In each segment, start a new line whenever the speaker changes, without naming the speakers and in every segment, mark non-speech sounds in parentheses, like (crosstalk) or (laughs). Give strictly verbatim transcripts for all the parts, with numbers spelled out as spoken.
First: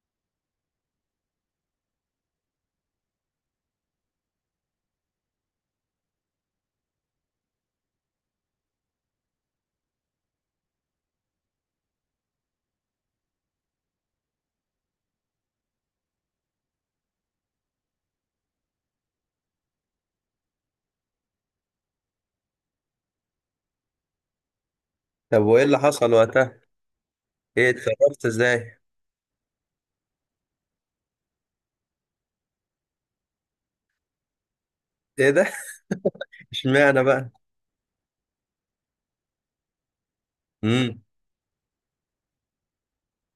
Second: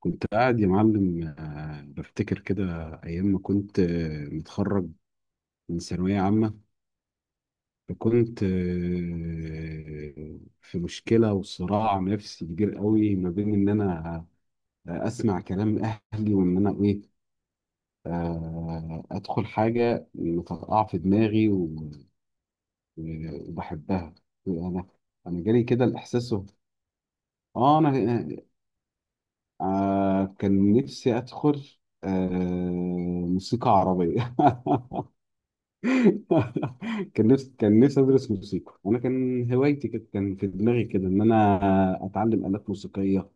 كنت قاعد يا معلم آه، بفتكر كده. أيام ما كنت آه، متخرج من ثانوية عامة. فكنت آه، في مشكلة وصراع نفسي كبير قوي ما بين إن أنا آه، أسمع كلام أهلي وإن أنا إيه آه، أدخل حاجة مطرقعة في دماغي و- وبحبها. أنا
طب
أنا جالي
وايه اللي
كده
حصل
الإحساس هو-
وقتها؟ ايه
آه أنا
اتصرفت ازاي؟
آه، آه، كان نفسي أدخل آه، موسيقى عربية. (laughs)
ايه ده؟ (laughs) اشمعنى
(laughs) كان
بقى؟
نفسي كان نفسي ادرس موسيقى، انا كان هوايتي كده، كان في دماغي
امم.
كده ان انا اتعلم آلات موسيقية،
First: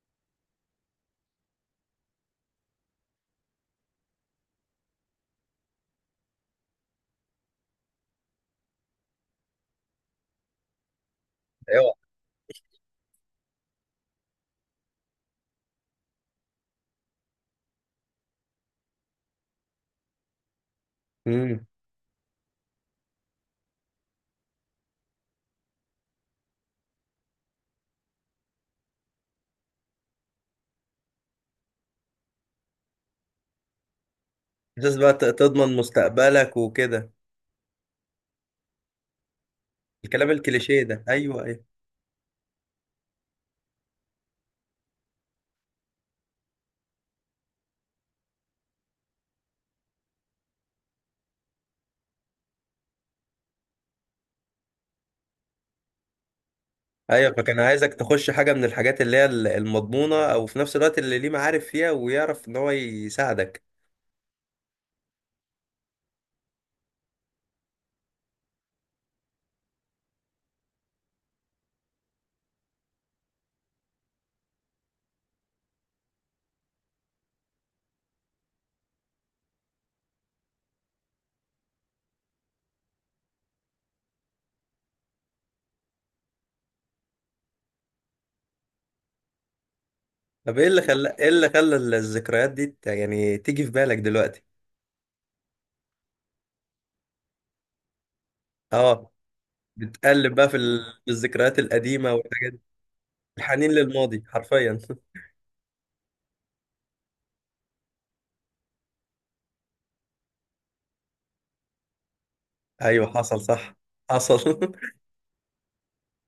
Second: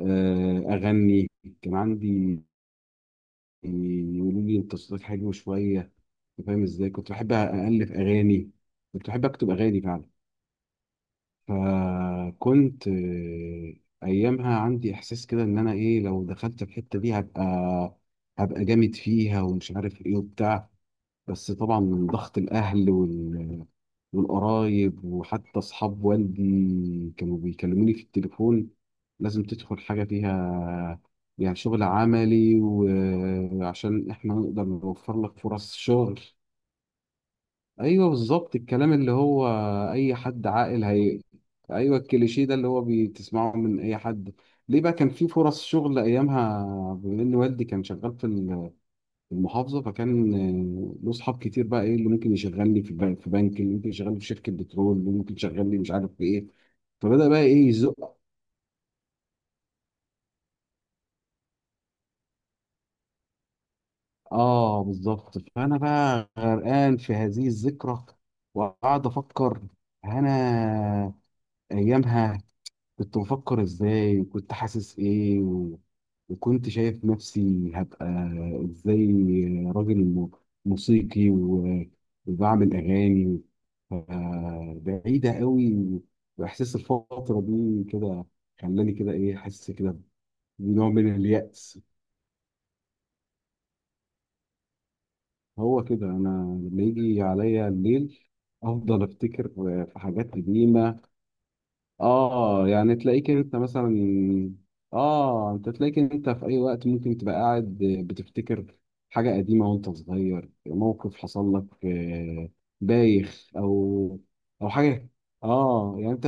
آه، اغني. كان عندي يقولوا لي انت صوتك حلو شوية. أنت فاهم ازاي، كنت بحب الف اغاني، كنت بحب اكتب اغاني فعلا.
ايوه.
فكنت آه، ايامها عندي احساس كده ان انا ايه، لو دخلت الحتة دي هبقى هبقى جامد فيها ومش عارف ايه وبتاع. بس
امم.
طبعا من ضغط الأهل وال... والقرايب، وحتى أصحاب والدي كانوا بيكلموني في التليفون: لازم تدخل حاجة فيها، يعني شغل عملي، وعشان إحنا نقدر
اساس بقى،
نوفر
ت-
لك فرص
تضمن
شغل.
مستقبلك وكده.
أيوه بالظبط، الكلام اللي هو أي
الكلام
حد
الكليشيه
عاقل
ده،
هي.
ايوه ايوه
أيوه الكليشيه ده اللي هو بتسمعه من أي حد. ليه بقى كان في فرص شغل أيامها؟ بما إن والدي كان شغال في المحافظه، فكان آه، له اصحاب كتير، بقى ايه اللي ممكن يشغلني في بنك، في بنك اللي ممكن يشغلني في شركه بترول، اللي ممكن يشغلني مش عارف في ايه. فبدا
ايوه.
بقى
فكان
ايه
عايزك
يزق.
تخش حاجه من الحاجات اللي هي ال- المضمونه، او في نفس الوقت اللي ليه معارف فيها ويعرف ان هو يساعدك.
اه بالظبط. فانا بقى غرقان في هذه الذكرى وقعد افكر، انا ايامها كنت بفكر ازاي وكنت حاسس ايه و... وكنت شايف نفسي هبقى ازاي راجل م- موسيقي و... وبعمل اغاني. ف- بعيدة قوي، واحساس الفترة دي كده خلاني كده ايه حاسس كده
طب ايه اللي
بنوع من
خلى ايه اللي خلى
اليأس.
ال- الذكريات دي ت- يعني تيجي في بالك دلوقتي؟
هو كده، انا لما يجي عليا الليل افضل
اه.
افتكر في حاجات
بتقلب بقى في ال-
قديمة.
في الذكريات القديمه والحاجات دي.
اه يعني تلاقيك انت
الحنين
مثلا،
للماضي حرفيا. (laughs)
اه انت تلاقيك انت في اي وقت ممكن تبقى قاعد بتفتكر حاجة قديمة وانت صغير، موقف حصل لك آه،
ايوه حصل،
بايخ
صح.
او
حصل.
او
(laughs)
حاجة. اه يعني انت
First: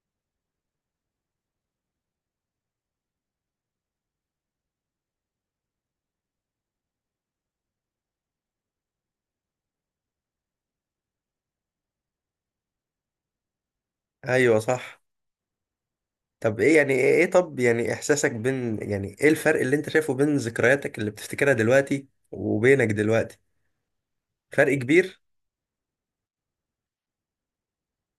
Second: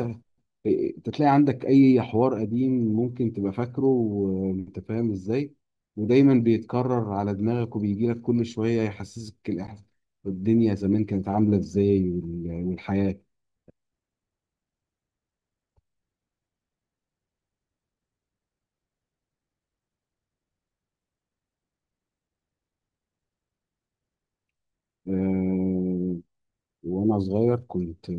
انت تلاقي عندك اي حوار قديم ممكن تبقى فاكره وانت فاهم ازاي، ودايما بيتكرر على دماغك وبيجي لك كل شوية يحسسك الإحساس- الدنيا زمان كانت عاملة ازاي وال- والحياة.
ايوه صح. طب ايه يعني ايه إيه طب يعني احساسك بين يعني ايه الفرق اللي انت شايفه بين ذكرياتك اللي بتفتكرها دلوقتي وبينك دلوقتي؟ فرق كبير.
آه، وانا صغير كنت،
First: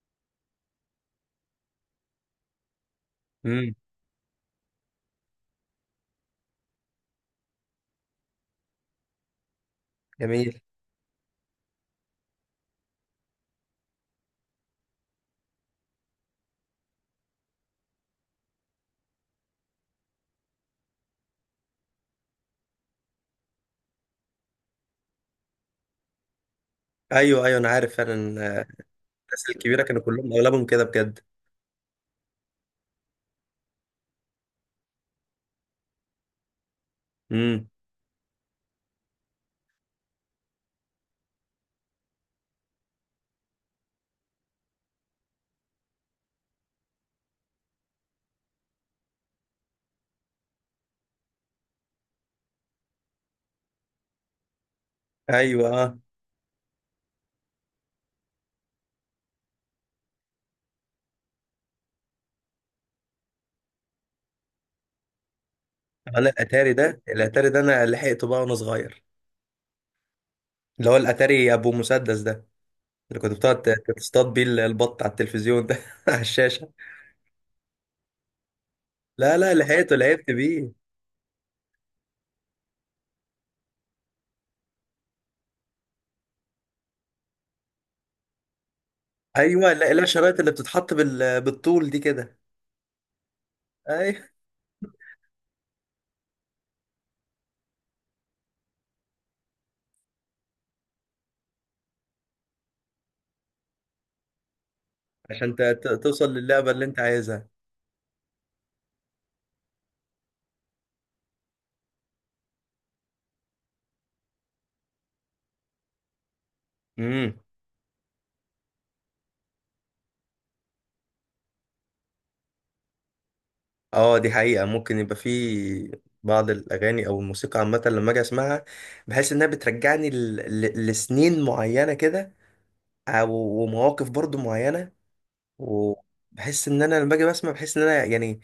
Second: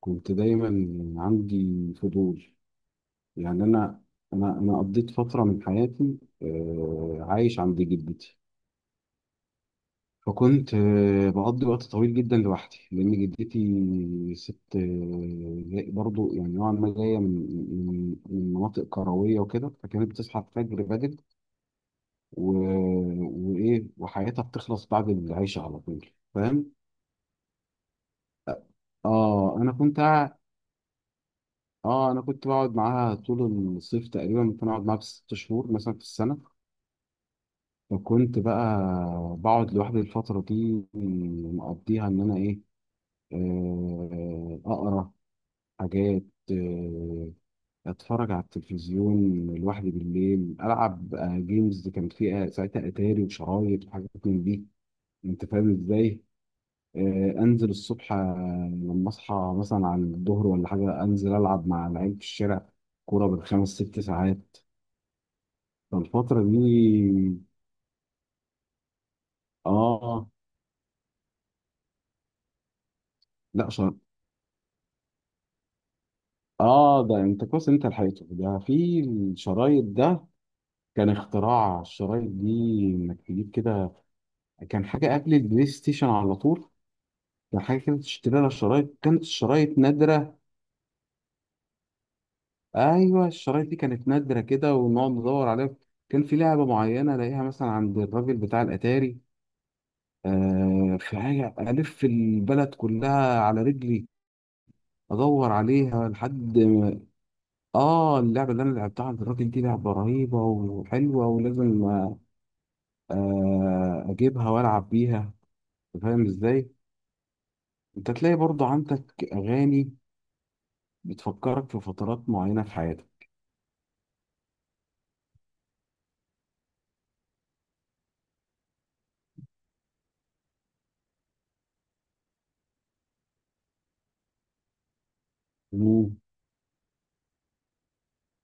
كنت دايما عندي فضول. يعني
امم.
انا، انا انا قضيت فتره من حياتي آه، عايش عند جدتي.
جميل.
فكنت آه، بقضي وقت طويل جدا لوحدي، لان جدتي ست آه، جاي- برضو يعني نوعا ما جايه من من من مناطق كرويه وكده، فكانت بتصحى الفجر بدري و... وايه، وحياتها بتخلص بعد العشاء على طول. فاهم.
ايوه ايوه انا عارف فعلا. آه، الناس
اه انا
الكبيره
كنت،
كانوا كلهم اغلبهم كده بجد.
اه انا كنت بقعد معاها طول الصيف تقريبا، ممكن اقعد معاها بست شهور مثلا في السنه.
امم.
وكنت بقى بقعد لوحدي الفتره دي، مقضيها ان انا ايه آه، اقرا حاجات، آه، اتفرج على التلفزيون لوحدي بالليل، العب آه، جيمز، كان فيها ساعتها اتاري وشرايط وحاجات من دي، انت
ايوه
فاهم
اه.
ازاي. آه، انزل الصبح آه، لما اصحى مثلا على الظهر ولا حاجه، انزل العب مع العيال في الشارع كوره بالخمس ست ساعات.
انا
فالفترة
الاتاري ده،
دي
الاتاري ده انا لحقته بقى وانا صغير.
اه
اللي هو الاتاري ابو مسدس ده، اللي كنت بتقعد
لا شر...
تصطاد بيه البط على التلفزيون ده (laughs) على الشاشه.
اه ده انت كويس إن انت لحقته ده في
لا لا،
الشرايط
لحقته،
ده.
لعبت بيه.
كان اختراع الشرايط دي انك تجيب كده، كان حاجة قبل البلاي ستيشن على طول، كان حاجة كده تشتري لها شرايط، كانت
ايوه
الشرايط
لا لا،
نادرة.
الشرايط اللي بتتحط بال... بالطول دي كده.
ايوه الشرايط دي كانت
ايوه.
نادرة كده ونقعد ندور عليها. كان في لعبة معينة الاقيها مثلا عند الراجل بتاع الاتاري، آه في حاجة الف البلد كلها على رجلي ادور
عشان ت- ت-
عليها
توصل
لحد.
للعبة اللي انت عايزها.
اه اللعبة اللي انا لعبتها عند الراجل دي لعبة رهيبة وحلوة ولازم آه، اجيبها والعب بيها، أنت فاهم ازاي.
امم.
انت تلاقي برضه عندك اغاني بتفكرك في فترات معينة في حياتك.
اه دي حقيقة، ممكن يبقى في بعض الأغاني أو الموسيقى عامة لما أجي أسمعها، بحس إنها بترجعني ل... ل... لسنين معينة كده، أو ومواقف برضو معينة.
مم.
وبحس إن أنا لما أجي بسمع، بحس إن أنا يعني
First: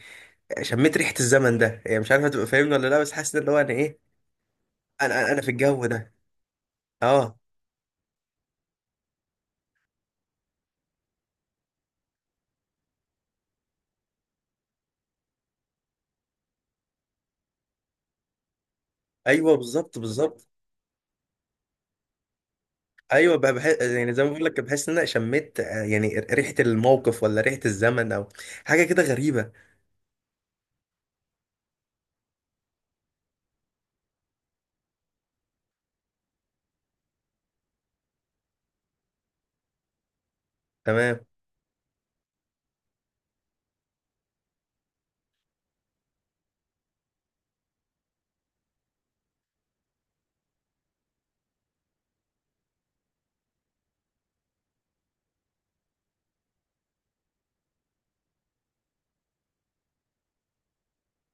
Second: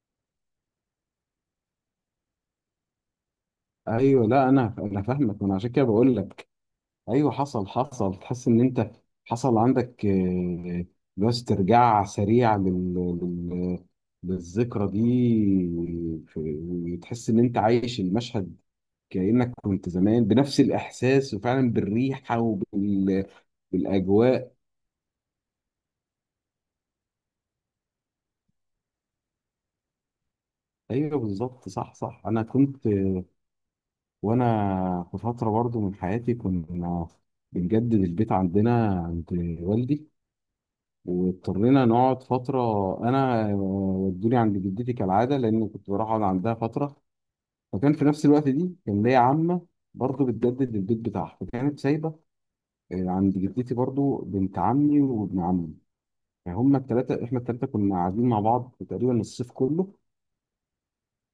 شميت ريحة الزمن ده، يعني مش عارف هتبقى فاهمني ولا لأ، بس حاسس إن هو أنا إيه،
ايوه، لا انا، انا
أنا أنا أنا
فاهمك،
في
وانا عشان
الجو
كده
ده.
بقول لك. ايوه
اه.
حصل، حصل، تحس ان انت حصل عندك آه، بس استرجاع سريع لل... لل... للذكرى دي، في- وتحس ان انت عايش المشهد كأنك
أيوه
كنت
بالظبط
زمان
بالظبط.
بنفس الإحساس وفعلا بالريحة
ايوه بقى بحس، يعني زي ما بقول
وبالأجواء.
لك، بحس ان انا شميت، آه، يعني ريحه الموقف ولا ريحه الزمن، او حاجه كده غريبه.
أيوه بالظبط، صح صح. أنا كنت وأنا في فترة برضو من حياتي كنا بنجدد البيت عندنا عند والدي،
تمام.
واضطرينا نقعد فترة، أنا ودوني عند جدتي كالعادة، لأن كنت بروح أقعد عندها فترة. فكان في نفس الوقت دي كان ليا عمة برضو بتجدد البيت بتاعها، فكانت سايبة آه، عند جدتي برضو بنت عمي وابن عمي، يعني هما التلاتة، احنا التلاتة كنا قاعدين مع بعض تقريبا الصيف كله.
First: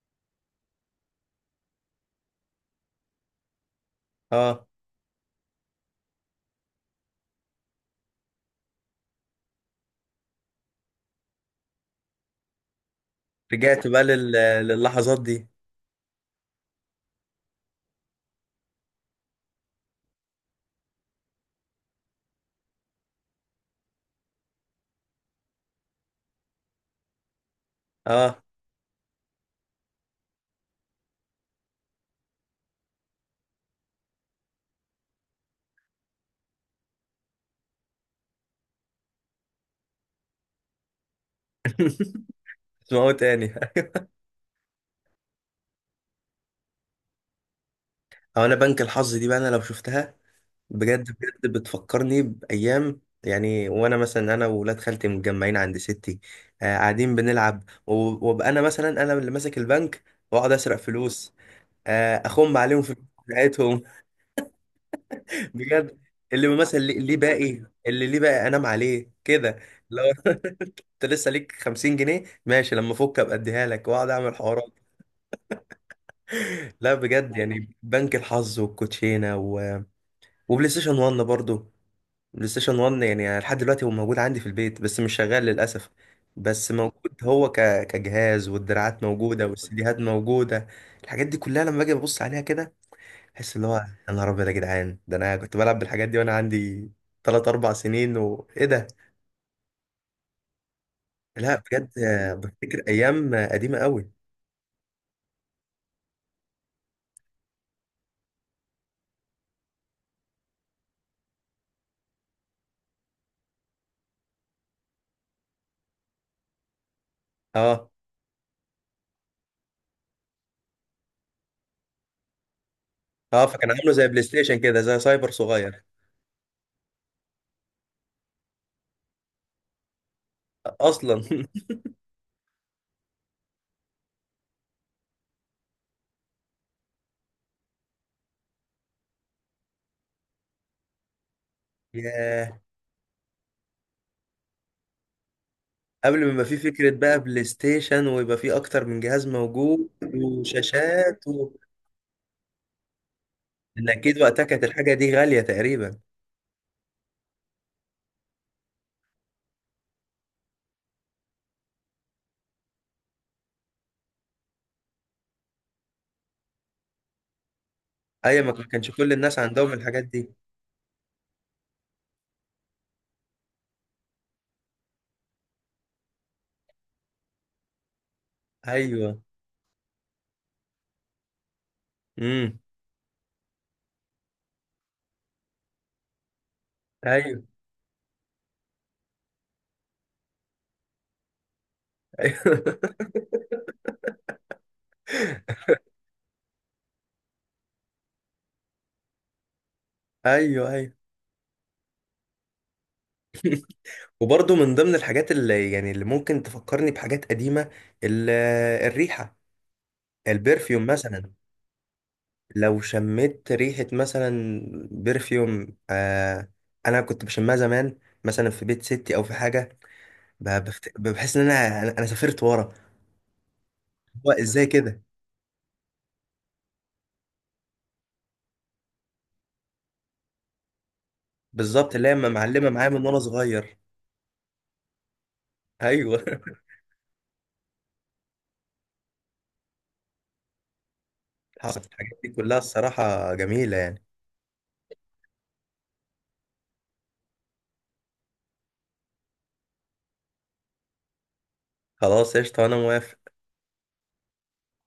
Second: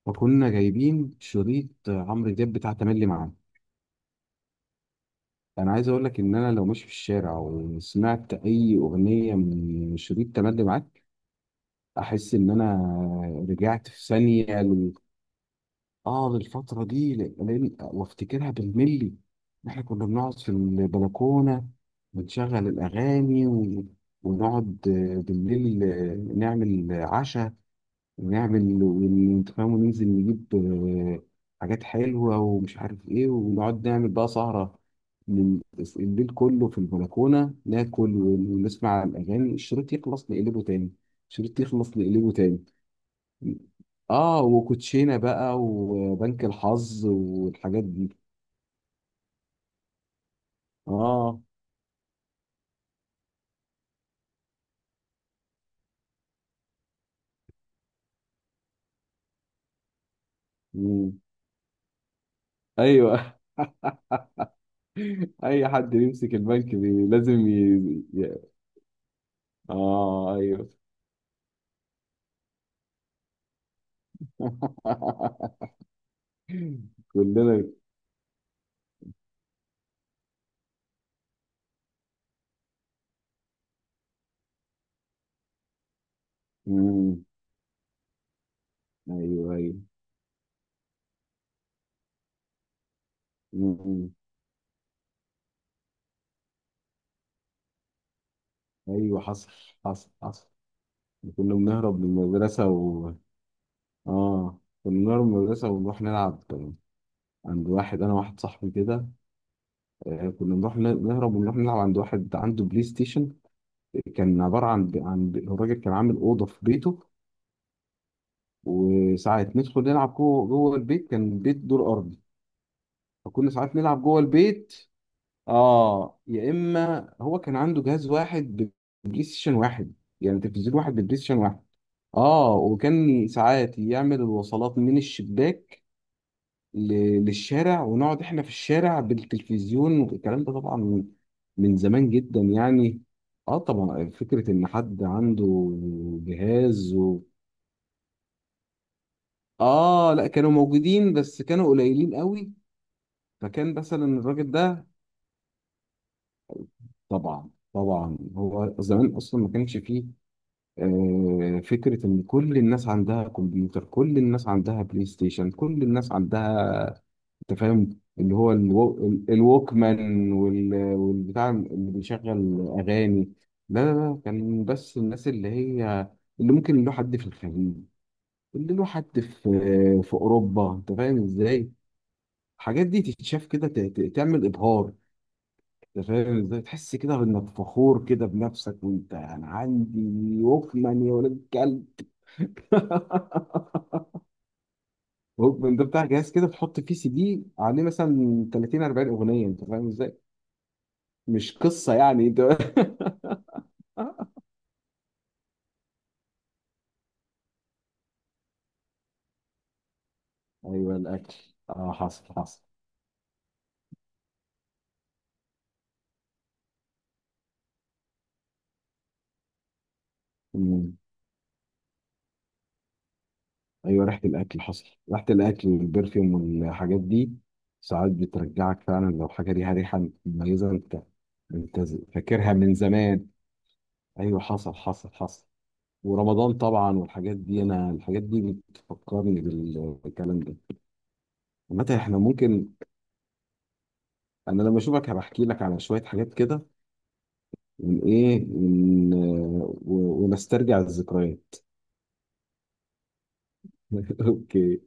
فكنا جايبين شريط عمرو دياب بتاع تملي معانا.
اه
انا عايز اقول لك ان انا لو ماشي في الشارع وسمعت اي اغنية من شريط تملي معاك احس ان انا
رجعت
رجعت
بقى
في
لل...
ثانية ل...
للحظات دي.
اه للفترة دي، ل- لأن- وافتكرها بالملي. احنا كنا بنقعد في البلكونة ونشغل الاغاني و... ونقعد بالليل نعمل عشاء،
اه.
ونعمل وانت فاهم، وننزل نجيب آه، حاجات حلوة ومش عارف ايه، ونقعد نعمل بقى سهرة من- الليل كله في البلكونة، ناكل ونسمع الأغاني، الشريط يخلص نقلبه تاني، الشريط يخلص نقلبه تاني.
اسمعوا تاني. (laughs)
اه، وكوتشينة بقى وبنك الحظ والحاجات دي.
او انا بنك الحظ دي بقى، انا لو شفتها بجد
اه.
بجد بتفكرني بايام، يعني وانا مثلا، انا وولاد خالتي متجمعين عند ستي، آه قاعدين بنلعب و- وابقى انا مثلا، انا اللي ماسك البنك واقعد اسرق
مم.
فلوس. آه اخم عليهم في (laughs) الفلوس
ايوه.
بتاعتهم.
(laughs) اي حد
بجد.
يمسك
اللي
البنك
مثلا ليه،
بي-
ليه بقى
لازم
ايه
ي...
اللي ليه بقى
ي-
انام عليه كده؟ لو
اه ايوه.
(laughs) انت لسه ليك خمسين جنيه، ماشي، لما افك ابقى اديها لك واقعد اعمل حوارات.
(laughs)
لا بجد،
كلنا.
يعني بنك الحظ والكوتشينه و... وبلاي ستيشن واحد برضو. بلاي ستيشن واحد يعني لحد دلوقتي هو موجود عندي في البيت بس مش شغال للاسف. بس موجود
امم.
هو ك... كجهاز، والدراعات موجوده
ايوه ايوه.
والسيديهات موجوده. الحاجات دي كلها لما باجي ابص عليها كده، تحس اللي هو يا
امم.
نهار ابيض يا جدعان، ده انا كنت بلعب بالحاجات دي وانا عندي ثلاث اربع سنين، وايه ده.
ايوه حصل، حصل، حصل. كنا
لا بجد،
بنهرب من
آه،
المدرسه
بفتكر
و
ايام آه، قديمه قوي.
اه كنا بنهرب من المدرسه ونروح نلعب عند واحد، انا واحد صاحبي كده. آه كنا بنروح ن- نهرب ونروح نلعب عند واحد عنده بلاي ستيشن، كان عباره عن ب... عن ب... الراجل كان عامل اوضه في بيته،
اه
وساعات ندخل نلعب جوه، جوه البيت، كان البيت دور ارضي،
اه.
فكنا
فكان
ساعات
عامله
نلعب
زي
جوه
بلاي ستيشن
البيت.
كده، زي سايبر صغير.
اه، يا اما هو كان عنده جهاز واحد ببلاي ستيشن واحد، يعني تلفزيون واحد ببلاي
اصلا.
ستيشن واحد. اه، وكان ساعات يعمل الوصلات من الشباك ل- للشارع، ونقعد احنا في الشارع بالتلفزيون، والكلام ده طبعا من من
(laughs)
زمان جدا
ياه.
يعني. اه طبعا، فكرة ان حد عنده
قبل ما يبقى في فكره
جهاز
بقى
و...
بلاي ستيشن ويبقى في اكتر من جهاز موجود
اه لا، كانوا موجودين
وشاشات
بس
و...
كانوا قليلين قوي، فكان
ان
مثلا
اكيد وقتها
الراجل
كانت
ده.
الحاجه دي غاليه تقريبا.
طبعا طبعا، هو زمان اصلا ما كانش فيه آه، فكرة إن كل الناس عندها كمبيوتر، كل الناس عندها بلاي ستيشن، كل الناس عندها، أنت فاهم اللي
ايوه
هو
ما كانش
الو...
كل
ال-
الناس عندهم الحاجات دي.
الووكمان وال... والبتاع اللي بيشغل أغاني. لا لا لا، كان بس الناس اللي هي اللي ممكن له حد في الخليج، اللي له حد
ايوه.
في في أوروبا، أنت فاهم إزاي
امم.
الحاجات دي تتشاف كده، ت... ت- تعمل إبهار. أنت فاهم إزاي تحس كده
ايوه.
بإنك فخور كده بنفسك، وأنت أنا عندي ووكمان يا ولاد الكلب.
(laughs)
(laughs) ووكمان ده بتاع جهاز كده تحط فيه سي دي عليه مثلا تلاتين اربعين اغنيه، انت فاهم ازاي؟
ايوه ايوه.
مش قصه يعني انت.
وبرضه من ضمن الحاجات اللي يعني، اللي ممكن تفكرني بحاجات قديمة، ال- آه، الريحة،
(laughs)
البرفيوم
ايوه
مثلا.
الاكل. اه حصل، حصل.
لو شميت ريحة مثلا برفيوم، آه أنا كنت بشمها زمان، مثلا في بيت ستي أو في حاجة. ب-
مم.
بفت- بحس إن أنا، أنا أنا سافرت ورا.
ايوه ريحه
هو
الاكل
إزاي
حصل،
كده.
ريحه الاكل والبرفيوم والحاجات دي، ساعات بترجعك فعلا لو حاجه ليها ريحه مميزه، انت انت
بالظبط، اللي هي
فاكرها
معلمة
من
معايا من وأنا
زمان.
صغير.
ايوه حصل، حصل، حصل.
أيوه.
ورمضان
(laughs)
طبعا والحاجات دي، انا الحاجات دي بتفكرني بال- بالكلام ده.
حصلت
عامه احنا
الحاجات دي كلها،
ممكن،
الصراحة جميلة يعني.
انا لما اشوفك هبحكي لك على شويه حاجات كده والايه ون- و- ونسترجع الذكريات.
خلاص قشطة، أنا موافق.
(laughs) اوكي.